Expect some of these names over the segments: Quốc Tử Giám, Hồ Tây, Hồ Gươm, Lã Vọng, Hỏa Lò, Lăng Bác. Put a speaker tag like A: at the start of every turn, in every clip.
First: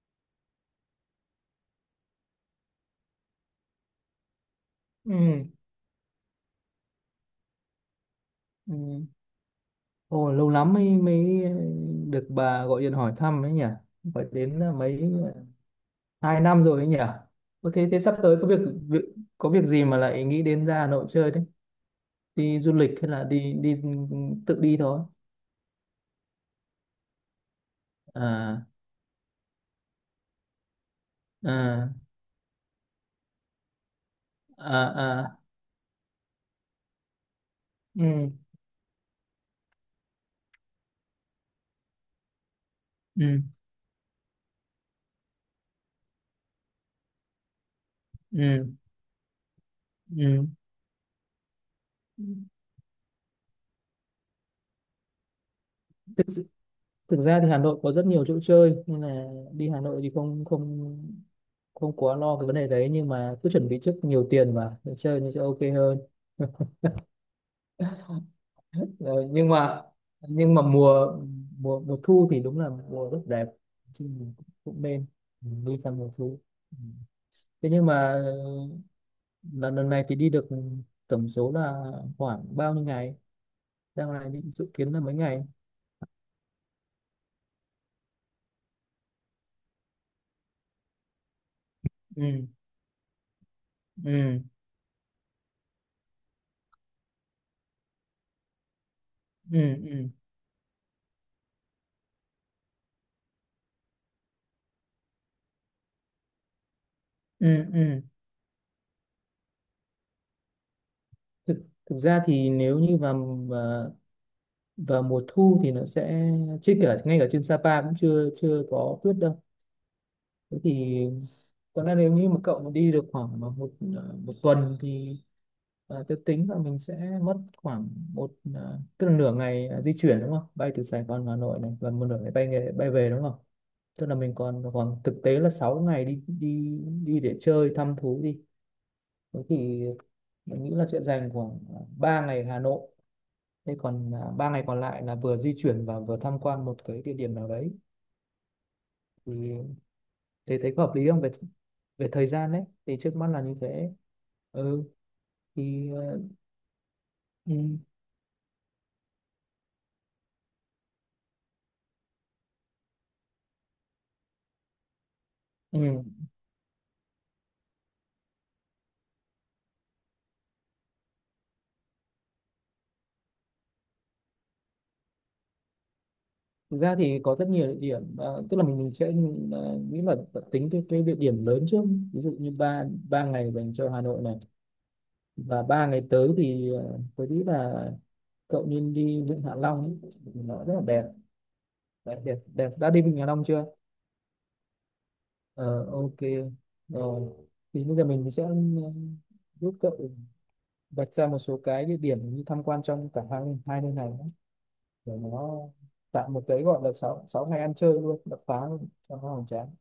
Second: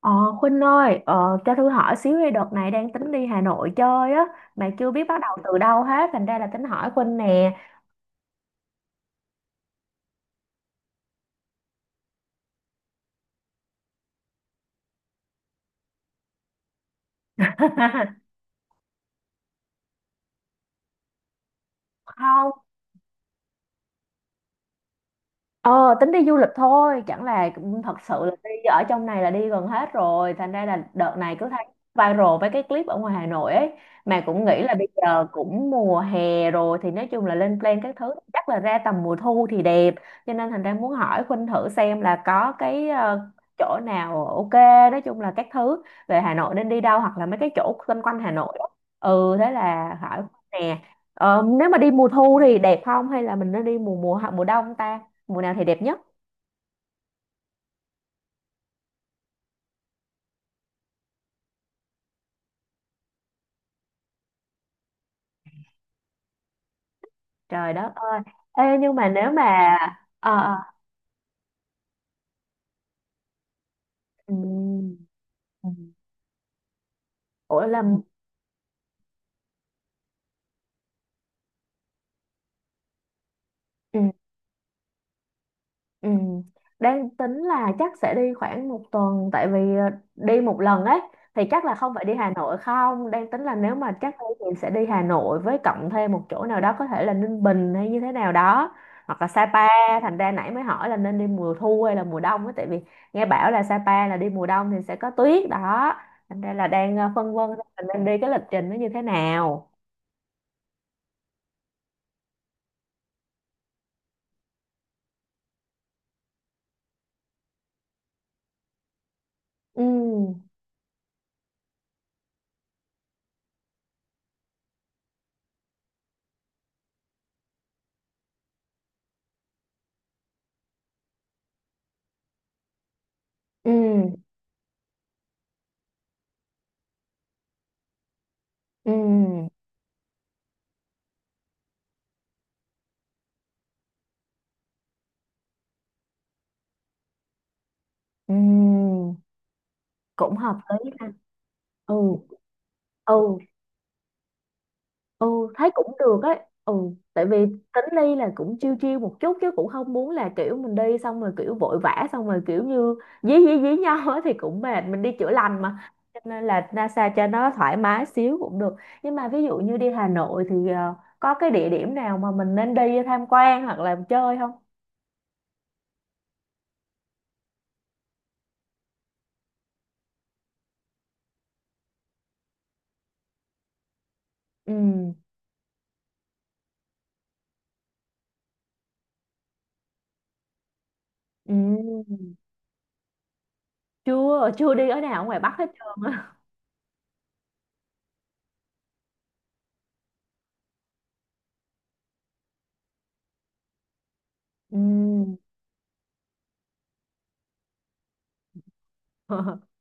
A: Ờ, Khuynh ơi, cho Thư hỏi xíu đi, đợt này đang tính đi Hà Nội chơi á, mà chưa biết bắt đầu
B: Ừ.
A: từ đâu hết, thành ra là tính hỏi Khuynh nè.
B: Ừ. Ồ, lâu lắm mới mới được bà gọi điện hỏi thăm ấy nhỉ. Phải đến là mấy à, 2 năm rồi ấy nhỉ. Có Thế thế sắp tới có việc, việc có việc gì mà lại nghĩ đến ra Hà Nội chơi đấy?
A: Không.
B: Đi du lịch hay là đi đi tự đi thôi?
A: Ờ, Tính đi du lịch thôi, chẳng là thật sự là đi
B: À
A: ở trong này là đi gần hết rồi, thành ra là đợt này cứ thấy
B: à
A: viral với cái clip ở ngoài Hà Nội ấy, mà cũng nghĩ là
B: à
A: bây giờ
B: à.
A: cũng mùa hè rồi thì nói chung là lên plan các thứ
B: Ừ.
A: chắc là ra tầm mùa thu thì đẹp, cho nên thành ra muốn hỏi Khuynh thử xem là có cái
B: Ừ.
A: chỗ nào ok, nói chung là các thứ về Hà Nội nên đi đâu hoặc là mấy cái chỗ quanh quanh Hà Nội á.
B: Ừ.
A: Ừ, thế là hỏi
B: Ừ.
A: Khuynh nè. Nếu mà đi mùa thu thì đẹp không hay là mình nên đi mùa mùa mùa đông ta? Mùa nào thì đẹp nhất?
B: Tức thực ra thì Hà Nội có rất nhiều chỗ chơi nên là đi Hà Nội thì không không không quá lo cái vấn đề đấy, nhưng mà cứ chuẩn bị trước nhiều tiền mà để chơi nó sẽ ok hơn.
A: Trời đất ơi, ê nhưng mà
B: Rồi,
A: nếu mà... ờ
B: nhưng
A: ờ,
B: mà mùa mùa mùa thu thì đúng là mùa rất đẹp, chứ mình cũng cũng
A: ừm,
B: nên đi
A: ừm.
B: vào mùa thu. Ừ.
A: Ủa
B: Thế
A: là...
B: nhưng mà lần lần này thì đi được tổng số là khoảng bao nhiêu ngày, đang này định dự kiến là mấy ngày?
A: Ừ. Đang tính là chắc sẽ đi khoảng một tuần, tại vì đi một lần ấy thì chắc là không phải đi Hà
B: Ừ
A: Nội không, đang tính là nếu mà chắc đi
B: ừ
A: thì sẽ đi Hà Nội với cộng thêm một chỗ nào đó, có thể là Ninh Bình hay như thế nào đó, hoặc là
B: ừ
A: Sapa.
B: ừ
A: Thành ra nãy mới hỏi là nên đi mùa thu hay là mùa đông ấy, tại vì nghe bảo là Sapa là đi mùa đông thì sẽ có tuyết đó, thành ra là đang phân vân xem
B: ừ
A: là
B: ừ.
A: nên đi cái lịch trình nó như thế nào.
B: thực Thực ra thì nếu như vào vào, vào mùa thu thì nó sẽ, chứ cả ngay cả trên Sapa cũng chưa chưa có tuyết đâu.
A: Ừ,
B: Thế thì còn là nếu như mà cậu mà đi được khoảng mà 1 tuần thì tôi tính là mình sẽ mất khoảng tức là nửa ngày di chuyển đúng không, bay từ Sài Gòn vào Hà Nội này, và một nửa ngày bay nghề, bay về đúng không. Tức là
A: ừ,
B: mình còn khoảng thực tế là 6 ngày đi đi đi để chơi thăm thú đi. Thế
A: ừ,
B: thì mình nghĩ là sẽ dành khoảng 3 ngày Hà Nội. Thế còn 3 ngày còn lại là vừa di chuyển và vừa tham quan một cái địa điểm nào đấy,
A: ừ.
B: thì
A: Cũng hợp
B: thế thấy có
A: lý
B: hợp lý
A: ha.
B: không? Về
A: Ừ,
B: về thời gian đấy thì trước mắt
A: ừ,
B: là như thế. Ừ
A: ừ. Thấy
B: thì
A: cũng được ấy. Ừ, tại vì
B: ừ,
A: tính đi là cũng chiêu chiêu một chút chứ cũng không muốn là kiểu mình đi xong rồi kiểu vội vã xong rồi kiểu như dí dí dí nhau á thì cũng mệt, mình đi chữa lành
B: ừ.
A: mà, cho nên là NASA cho nó thoải mái xíu cũng được. Nhưng mà ví dụ như đi Hà Nội thì có cái địa điểm nào mà mình nên đi tham quan hoặc là chơi không?
B: Thực ra thì có rất nhiều địa điểm, tức là mình sẽ nghĩ là tính cái địa điểm lớn trước. Ví dụ như ba ba ngày dành cho Hà Nội này,
A: Ừ,
B: và 3 ngày tới thì tôi nghĩ là cậu nên đi Vịnh Hạ Long ấy. Nó rất là đẹp,
A: ừ.
B: đẹp. Đã đi Vịnh Hạ Long chưa?
A: Chưa chưa đi ở nào ở ngoài Bắc hết
B: Ờ,
A: trơn
B: ok,
A: á.
B: rồi thì bây giờ mình sẽ giúp cậu vạch ra một số cái địa điểm như tham quan trong cả hai hai nơi này nhé. Để nó tạo một cái gọi là sáu sáu ngày ăn chơi luôn đập phá luôn cho nó hoành
A: Ừ.
B: tráng.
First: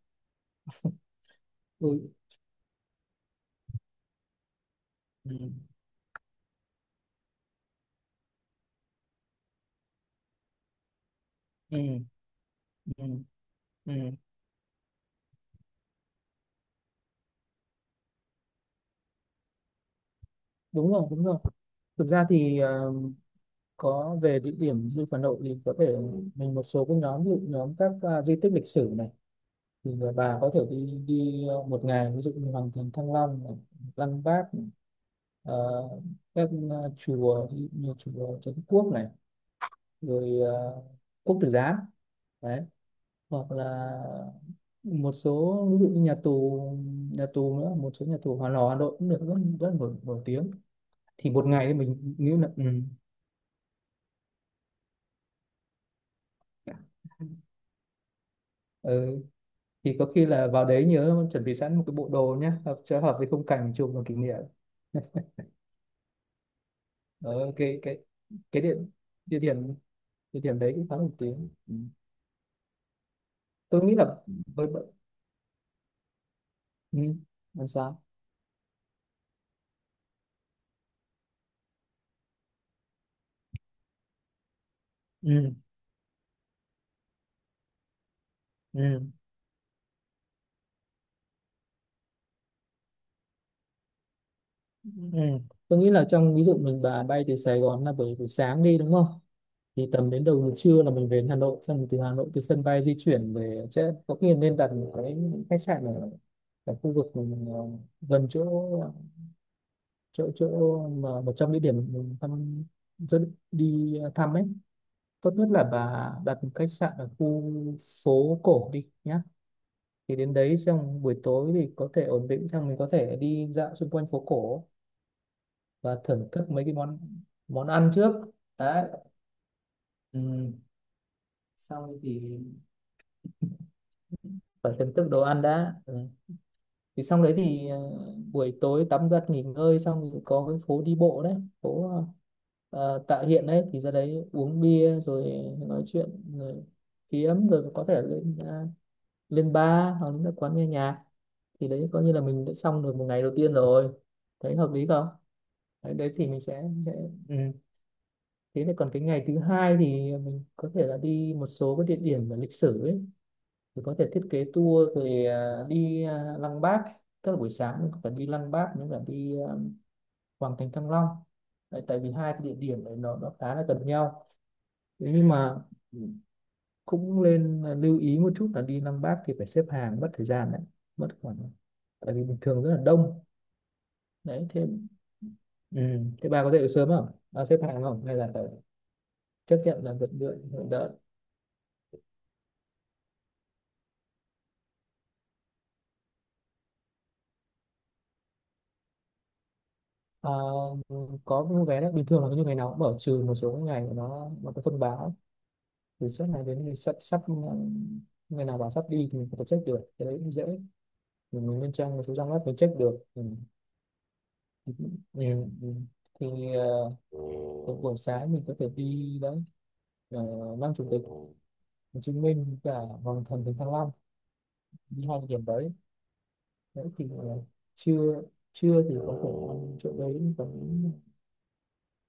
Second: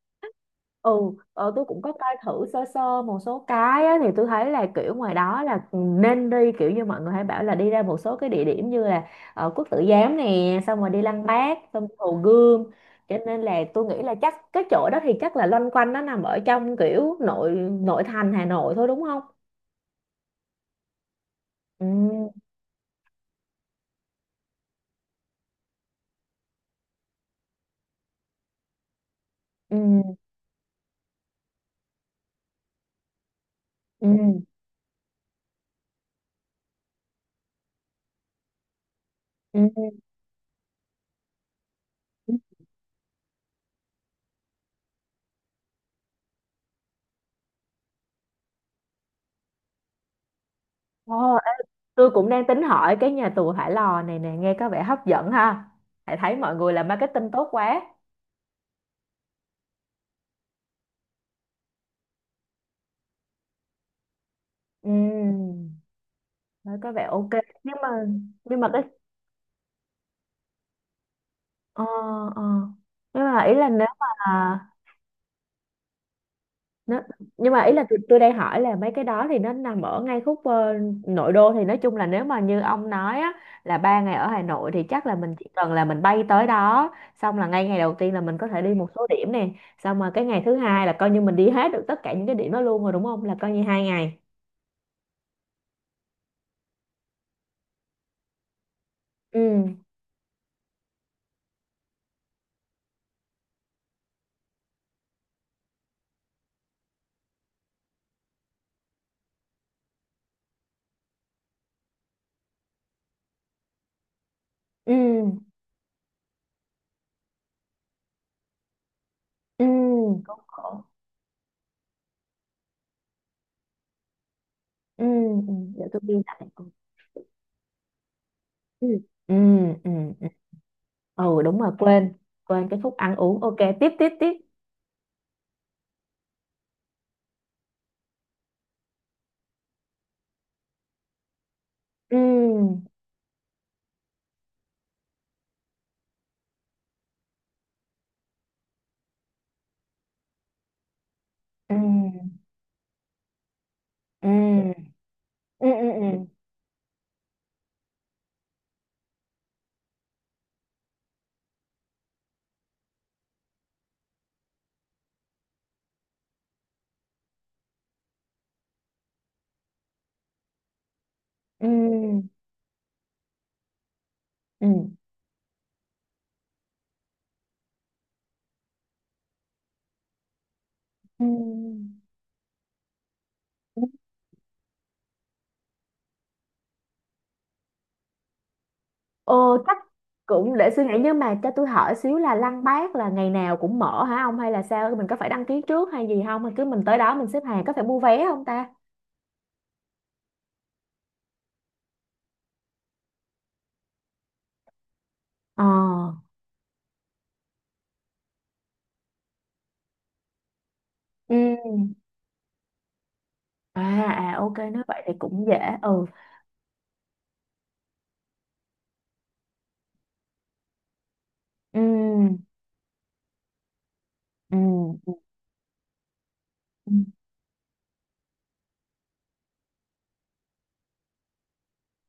A: Ừ. Tôi cũng có
B: Ừ.
A: coi thử sơ sơ một số cái á, thì tôi thấy là kiểu ngoài
B: Ừ.
A: đó là nên đi kiểu như mọi người hay bảo là đi ra một số cái địa điểm như là Quốc Tử Giám nè, xong rồi đi Lăng Bác, xong
B: Ừ.
A: Hồ Gươm,
B: Ừ.
A: cho nên là tôi nghĩ
B: Ừ.
A: là chắc cái chỗ đó thì chắc là loanh quanh nó nằm ở trong kiểu nội nội thành Hà Nội thôi đúng không?
B: Đúng rồi đúng rồi.
A: Ừ,
B: Thực ra thì có về địa điểm du lịch Hà Nội thì có thể mình một số cái nhóm, ví dụ nhóm các di tích lịch sử này, thì
A: ừ,
B: bà có thể đi đi 1 ngày ví dụ như Hoàng thành Thăng Long này,
A: ừ,
B: Lăng Bác, ờ, các chùa ví dụ như chùa Trấn Quốc này,
A: ừ.
B: rồi Quốc Tử Giám đấy, hoặc là một số ví dụ như nhà tù nữa, một số nhà tù Hòa Lò Hà Nội cũng được, rất rất nổi, nổi tiếng. Thì
A: Ồ,
B: 1 ngày thì
A: tôi
B: mình
A: cũng
B: nghĩ
A: đang
B: là
A: tính hỏi cái nhà tù Hỏa Lò này nè, nghe có vẻ hấp dẫn ha, hãy thấy mọi người làm marketing tốt quá.
B: ừ, thì có khi là vào đấy nhớ chuẩn bị sẵn một cái bộ đồ nhé, hợp hợp với khung cảnh chụp làm kỷ niệm,
A: Ừ. Đấy, có vẻ ok.
B: ở
A: Nhưng mà...
B: cái địa
A: cái...
B: địa điểm địa điểm đấy cũng khá nổi tiếng. Ừ.
A: ờ ờ nhưng mà ý là
B: Tôi
A: nếu
B: nghĩ
A: mà
B: là với ừ.
A: nó... nhưng mà
B: Làm
A: ý là tôi,
B: sao.
A: tôi đang hỏi là mấy cái đó thì nó nằm ở ngay khúc nội đô, thì nói chung là nếu mà như ông nói á, là 3 ngày ở Hà Nội thì chắc là mình chỉ
B: Ừ.
A: cần là mình bay tới đó, xong là ngay ngày đầu tiên là mình có thể đi một
B: Ừ.
A: số điểm nè, xong rồi cái ngày thứ hai là coi như mình đi hết được tất cả những cái điểm đó luôn rồi đúng không, là coi như 2 ngày.
B: Ừ. Tôi nghĩ là trong ví dụ mình bà bay từ Sài Gòn là buổi buổi sáng đi đúng không?
A: Ừ,
B: Thì tầm đến đầu giờ trưa là mình về đến Hà Nội, xong rồi từ Hà Nội từ sân bay di chuyển về sẽ có khi nên đặt một cái khách sạn ở khu vực mình, gần chỗ chỗ chỗ mà một trong địa điểm mình thăm, rất đi thăm ấy.
A: ừ,
B: Tốt nhất là bà đặt một khách sạn ở khu phố cổ đi nhá.
A: ừ.
B: Thì đến
A: Cũng
B: đấy
A: khổ.
B: xong buổi tối thì có thể ổn định xong mình có thể đi dạo xung quanh phố cổ
A: Ừ. Ừ, để
B: và
A: tôi ghi
B: thưởng
A: lại.
B: thức mấy cái món món ăn trước
A: Ừ,
B: đã.
A: ừ, ừ, ừ.
B: Ừ.
A: Ừ, đúng rồi,
B: Xong
A: quên,
B: thì
A: quên cái khúc ăn uống, ok, tiếp tiếp tiếp.
B: phải thưởng thức đồ ăn đã. Ừ. Thì xong đấy thì buổi tối tắm giặt nghỉ ngơi xong thì có cái phố đi bộ đấy, phố
A: Ừ,
B: Tạ Hiện đấy, thì ra đấy uống bia rồi nói chuyện, rồi kiếm rồi có thể lên lên bar hoặc là các quán nghe nhạc, thì
A: ừ,
B: đấy coi như là mình đã xong được một ngày đầu tiên rồi. Thấy hợp
A: ừ,
B: lý không?
A: ừ,
B: Đấy, đấy
A: ừ,
B: thì mình sẽ ừ. thế này còn cái ngày thứ hai thì mình có thể là đi một số cái địa điểm về lịch sử ấy, thì có thể thiết kế tour về đi Lăng Bác. Tức là buổi sáng mình có thể đi Lăng Bác nếu cả đi Hoàng Thành Thăng Long.
A: ừ,
B: Đấy, tại vì hai cái địa điểm này nó khá là gần nhau.
A: ừ,
B: Thế nhưng mà cũng nên lưu ý một chút là đi Lăng Bác thì phải xếp hàng mất thời gian đấy, mất khoảng,
A: ừ,
B: tại vì bình thường rất là đông.
A: ừ.
B: Đấy thế ừ. Thế bà có dậy được sớm không, bà xếp hàng không hay là phải
A: Ờ,
B: chấp
A: chắc
B: nhận là đợi đợi
A: cũng
B: đợi
A: để suy
B: đợi?
A: nghĩ, nhưng mà cho tôi hỏi xíu là Lăng Bác là ngày nào cũng mở hả ông hay là sao, mình có phải đăng ký trước hay gì không, hay cứ mình tới đó mình xếp hàng, có phải mua vé không ta?
B: Ờ, có mua vé đấy, bình thường là như ngày nào cũng mở, trừ một số cái ngày nó có thông báo
A: Ờ.
B: từ trước này, đến thì sắp sắp ừ, ngày nào bảo sắp đi thì mình có thể check được, cái đấy cũng dễ,
A: Ừ.
B: mình lên trang một số trang web mình check được. Ừ.
A: À, à ok,
B: Ừ.
A: nói vậy thì cũng dễ.
B: Ừ.
A: Ừ,
B: Thì ờ, buổi sáng mình có thể đi đấy, Lăng Chủ tịch Hồ Chí
A: ừ,
B: Minh và Hoàng Thành Thánh Thăng Long,
A: ừ,
B: đi
A: ừ.
B: hai địa điểm đấy.
A: Ừ.
B: Đấy thì trưa trưa thì có thể ăn chỗ đấy, còn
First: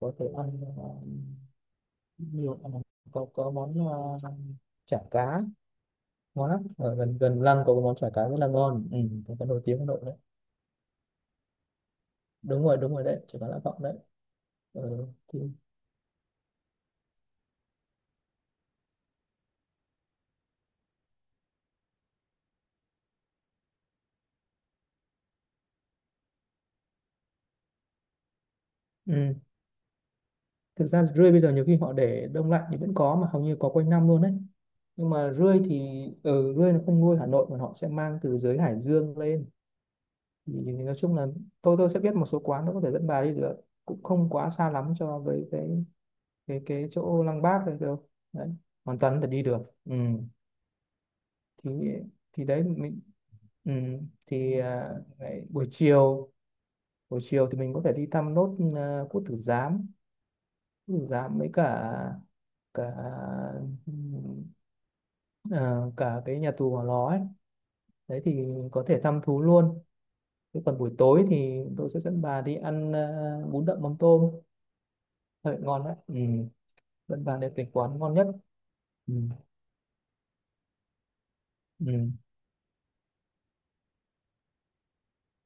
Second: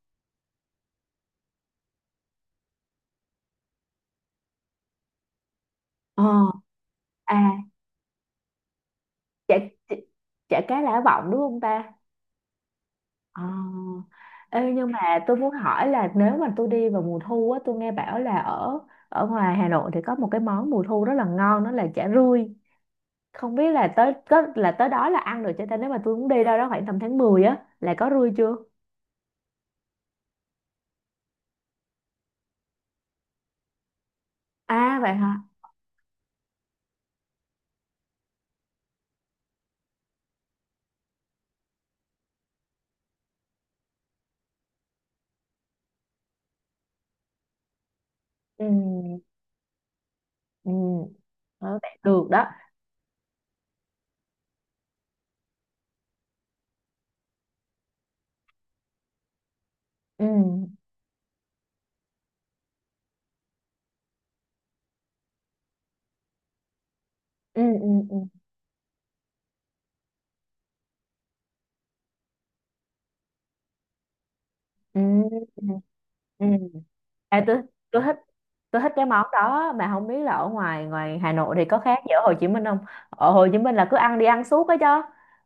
B: có thể ăn uh, nhiều có món chả cá
A: ờ
B: ngon lắm, ở gần
A: à
B: gần lăng có cái món chả cá rất là ngon, ừ, có cái
A: chả
B: nổi tiếng Hà
A: chả
B: Nội đấy.
A: chả cá Lã Vọng đúng không ta?
B: Đúng rồi đúng rồi, đấy chả
A: Ờ.
B: cá Lã Vọng đấy.
A: Ê, nhưng
B: Ừ,
A: mà tôi
B: thì,
A: muốn hỏi là nếu mà tôi đi vào mùa thu á, tôi nghe bảo là ở ở ngoài Hà Nội thì có một cái món mùa thu rất là ngon, đó là chả rươi. Không biết là tới có là tới đó là ăn được cho ta, nếu mà tôi muốn đi đâu đó khoảng tầm tháng 10 á là có rươi chưa?
B: ừ. Thực ra rươi bây giờ nhiều khi họ để đông lạnh thì vẫn có, mà hầu như có quanh năm luôn đấy.
A: À
B: Nhưng
A: vậy
B: mà
A: hả?
B: rươi thì ừ, rươi nó không nuôi Hà Nội mà họ sẽ mang từ dưới Hải Dương lên. Thì nói chung là tôi sẽ biết một số quán, nó có thể dẫn bà đi được, cũng không quá xa lắm cho với cái chỗ Lăng Bác này đâu. Đấy,
A: Ừ,
B: hoàn toàn có thể đi được. Ừ.
A: ừ. Ờ,
B: thì
A: vậy được
B: thì
A: đó.
B: đấy mình ừ, thì à, Lại buổi chiều, buổi chiều thì mình có thể đi thăm nốt Quốc Tử Giám,
A: Ừ,
B: Với cả cả ừ, à, cả cái nhà tù Hỏa Lò ấy.
A: ừ, ừ, ừ,
B: Đấy thì có thể thăm thú luôn. Thế còn buổi tối thì tôi sẽ dẫn bà đi ăn bún đậm mắm tôm
A: ừ,
B: thật ngon đấy. Ừ.
A: ừ.
B: Dẫn bà
A: Ê,
B: đến cái quán
A: tôi
B: ngon
A: thích
B: nhất.
A: tôi thích cái
B: Ừ.
A: món đó, mà không biết là ở ngoài ngoài Hà Nội thì có khác
B: Ừ.
A: gì ở Hồ Chí Minh không? Ở Hồ Chí Minh là cứ ăn đi ăn suốt ấy chứ,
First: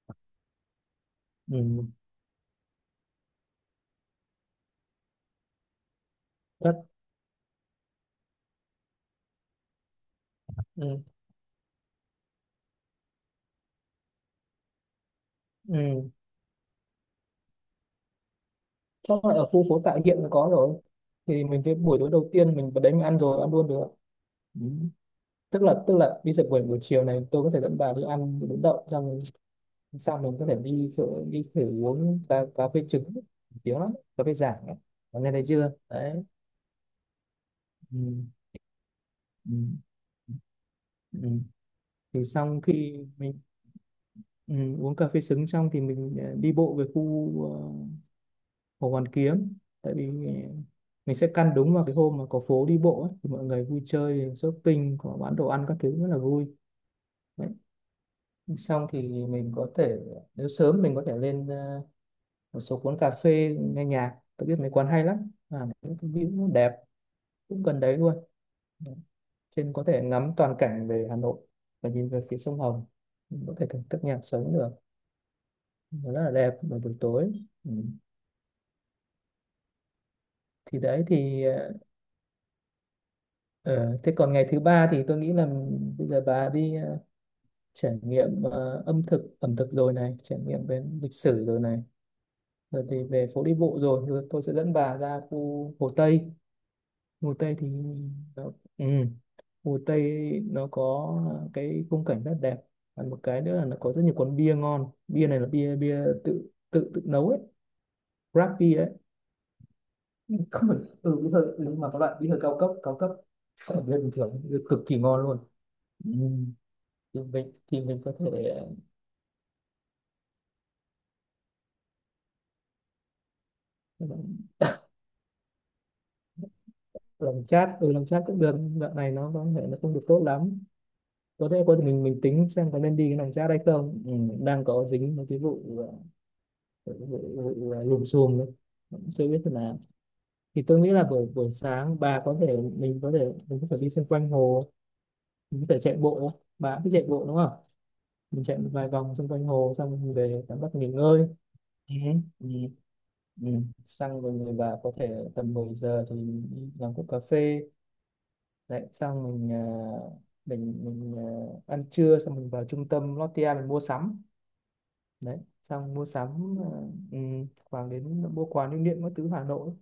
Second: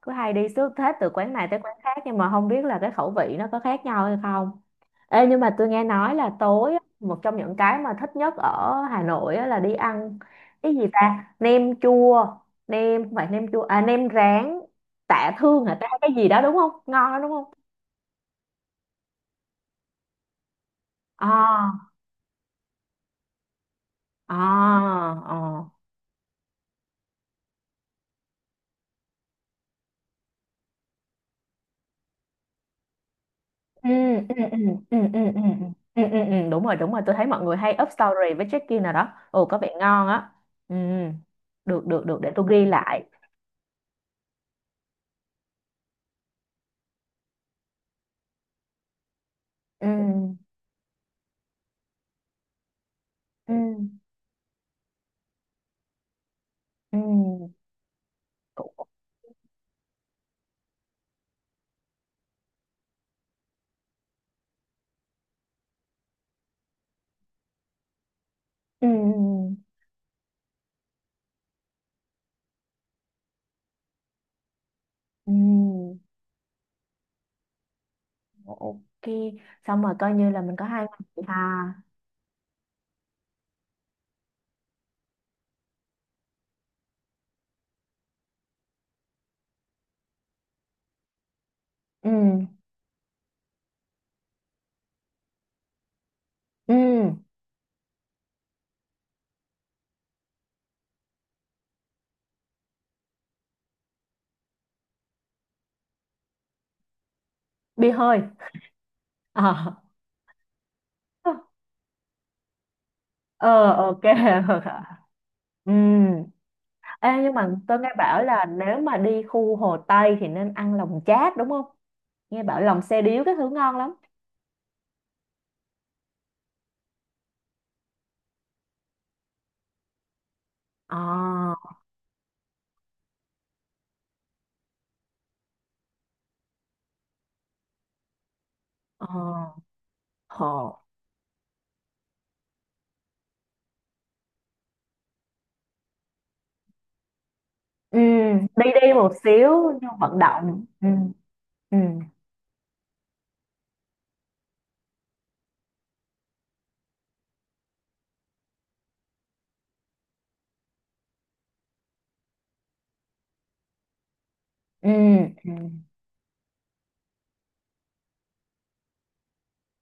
A: cứ hay đi suốt hết từ quán này tới quán
B: Ừ.
A: khác, nhưng mà không biết là cái khẩu vị nó có khác nhau hay không. Ê, nhưng mà tôi nghe nói là tối
B: Rất
A: á, một trong những cái mà thích nhất ở Hà Nội á là đi ăn cái gì
B: ừ.
A: ta? Nem chua... nem, không phải nem chua, à nem rán. Tạ Thương hả ta, cái
B: Ừ.
A: gì đó đúng không? Ngon đó đúng không?
B: Chắc là ở khu phố Tạ Hiện có rồi, thì mình
A: À,
B: cái buổi tối đầu tiên mình vào đấy mình ăn luôn được.
A: à,
B: Ừ.
A: à.
B: Tức là đi dậy buổi buổi chiều này tôi có thể dẫn bà đi ăn bún đậu, xong sau mình có thể đi thử uống cà phê trứng tiếng
A: Ừ,
B: lắm, cà phê
A: ừ, ừ,
B: Giảng ấy.
A: ừ, ừ, ừ,
B: Bà nghe
A: ừ,
B: thấy chưa
A: ừ.
B: đấy.
A: Ừ, ừ, đúng rồi đúng rồi, tôi thấy mọi người hay up
B: Ừ.
A: story với check-in nào đó, ồ
B: Ừ.
A: có vẻ ngon á. Ừ.
B: Ừ.
A: Được được được,
B: Thì
A: để tôi
B: xong
A: ghi lại.
B: khi mình ừ, uống cà phê trứng xong thì mình đi bộ về khu Hồ Hoàn Kiếm,
A: Ừ,
B: tại vì mình sẽ căn đúng vào cái hôm mà có phố đi bộ ấy, thì mọi
A: ừ,
B: người vui chơi shopping, có bán đồ ăn các thứ rất là vui. Đấy.
A: ừ. Cũng...
B: Xong thì mình có thể, nếu sớm mình có thể lên một số quán cà phê nghe nhạc, tôi biết mấy quán hay lắm, những cái view nó đẹp, cũng gần đấy luôn. Đấy.
A: ừ,
B: Trên có thể ngắm toàn cảnh về Hà Nội và nhìn về phía sông Hồng, mình có thể thưởng thức nhạc sống được,
A: ừ,
B: nó rất là đẹp vào buổi tối. Ừ.
A: ok. Xong rồi coi như là mình có
B: thì
A: 2 ngày
B: đấy
A: vậy ha.
B: thì ờ, Ờ, thế còn ngày thứ ba thì tôi nghĩ là bây giờ bà đi trải nghiệm ờ, âm thực ẩm thực rồi này, trải nghiệm về lịch sử rồi này,
A: Ừ,
B: rồi thì về phố đi bộ rồi, rồi tôi sẽ dẫn bà ra khu Hồ Tây.
A: ừ.
B: Hồ Tây thì nó, ừ, Hồ Tây nó có cái khung cảnh rất đẹp, và một cái nữa là nó có rất nhiều quán bia ngon, bia này là bia bia tự tự tự nấu ấy,
A: Bia hơi.
B: craft bia ấy,
A: Ờ.
B: không phải ừ, bí thư, ừ, nhưng mà có loại bia thư cao cấp,
A: Ờ
B: ở bên
A: ok.
B: bình thường, bia cực kỳ ngon luôn.
A: Ừ.
B: Ừ.
A: Ê, nhưng mà tôi
B: Thì
A: nghe
B: mình có
A: bảo
B: thể
A: là nếu mà đi khu Hồ Tây thì nên ăn lòng chát đúng không? Nghe bảo lòng xe điếu cái thứ ngon lắm.
B: ờ, làm chat, ừ làm chat cũng được, đoạn này nó có thể nó không được tốt lắm.
A: Ờ.
B: Có thể mình tính xem có nên đi cái làm chat hay không, ừ, đang có dính một cái vụ ờ, vụ, vụ, vụ ờ, lùm xùm đấy. Cũng chưa biết thế
A: Ờ,
B: nào. Thì
A: hồ.
B: tôi nghĩ là buổi buổi sáng bà có thể mình có thể đi xung quanh hồ, mình có thể chạy bộ, bà cũng thích chạy bộ đúng không.
A: Ừ.
B: Mình chạy một
A: Đi
B: vài
A: đi một
B: vòng xung quanh hồ
A: xíu cho
B: xong mình
A: vận
B: về tắm
A: động.
B: bắt nghỉ
A: Ừ,
B: ngơi.
A: ừ,
B: Ừ. Ừ. Ừ. Xong rồi người bà có thể tầm 10 giờ thì đi làm cốc cà phê. Đấy, xong mình ăn trưa xong mình vào trung tâm Lotte mình mua sắm.
A: ừ,
B: Đấy,
A: ừ,
B: xong mua sắm ừ, khoảng đến mua quà lưu niệm các thứ Hà Nội,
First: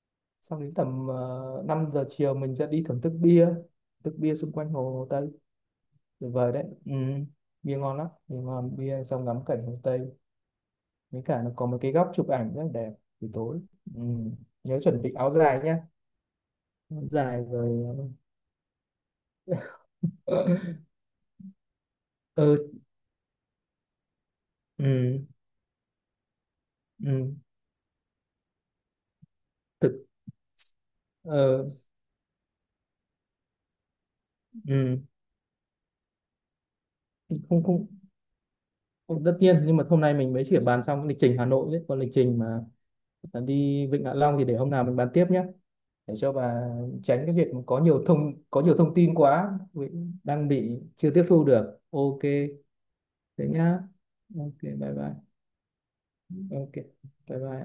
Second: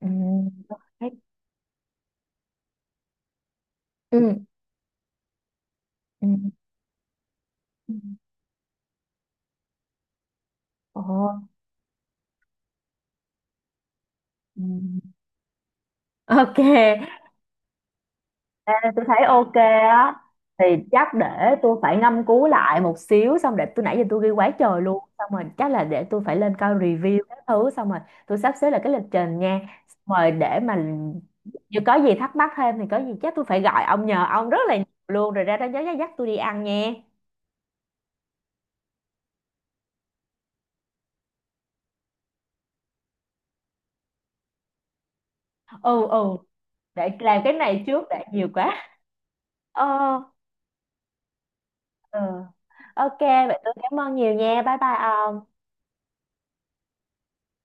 A: ừ,
B: xong đến tầm 5 giờ chiều mình sẽ đi thưởng thức bia,
A: ừ,
B: xung quanh Hồ Tây,
A: ừ.
B: tuyệt vời đấy. Ừ. Bia
A: Ừ.
B: ngon lắm, bia ngon bia xong ngắm cảnh Hồ Tây, với cả
A: Ồ.
B: nó có một cái góc chụp ảnh rất là đẹp buổi tối. Ừ.
A: Ừ.
B: Nhớ chuẩn bị áo dài nhé,
A: Ok,
B: áo dài rồi.
A: tôi thấy ok á, thì
B: ờ,
A: chắc để tôi phải ngâm cứu
B: ừ.
A: lại một xíu, xong để tôi, nãy giờ tôi ghi quá trời luôn,
B: Ừ.
A: xong rồi chắc là để tôi phải lên coi review
B: ừ,
A: các thứ, xong rồi tôi sắp xếp lại cái lịch trình nha,
B: Thực
A: xong rồi để mà
B: ờ,
A: nếu có gì thắc mắc thêm thì có gì chắc tôi phải gọi ông nhờ ông rất là nhiều
B: ừ.
A: luôn, rồi ra đó nhớ dắt tôi đi ăn nha.
B: không không không tất nhiên, nhưng mà hôm nay mình mới chỉ bàn xong cái lịch trình Hà Nội đấy, còn lịch trình mà đi Vịnh Hạ Long thì để hôm nào mình bàn tiếp nhé,
A: Ừ,
B: để cho
A: ừ.
B: bà
A: Để
B: tránh cái
A: làm
B: việc
A: cái
B: mà
A: này trước, để nhiều
B: có nhiều
A: quá.
B: thông tin quá,
A: Ờ.
B: vì đang bị chưa tiếp thu được. Ok,
A: Ừ. Ok
B: thế
A: vậy tôi
B: nhá.
A: cảm ơn nhiều
B: Ok,
A: nha, bye
B: bye
A: bye
B: bye.
A: ông.
B: Ok, bye bye.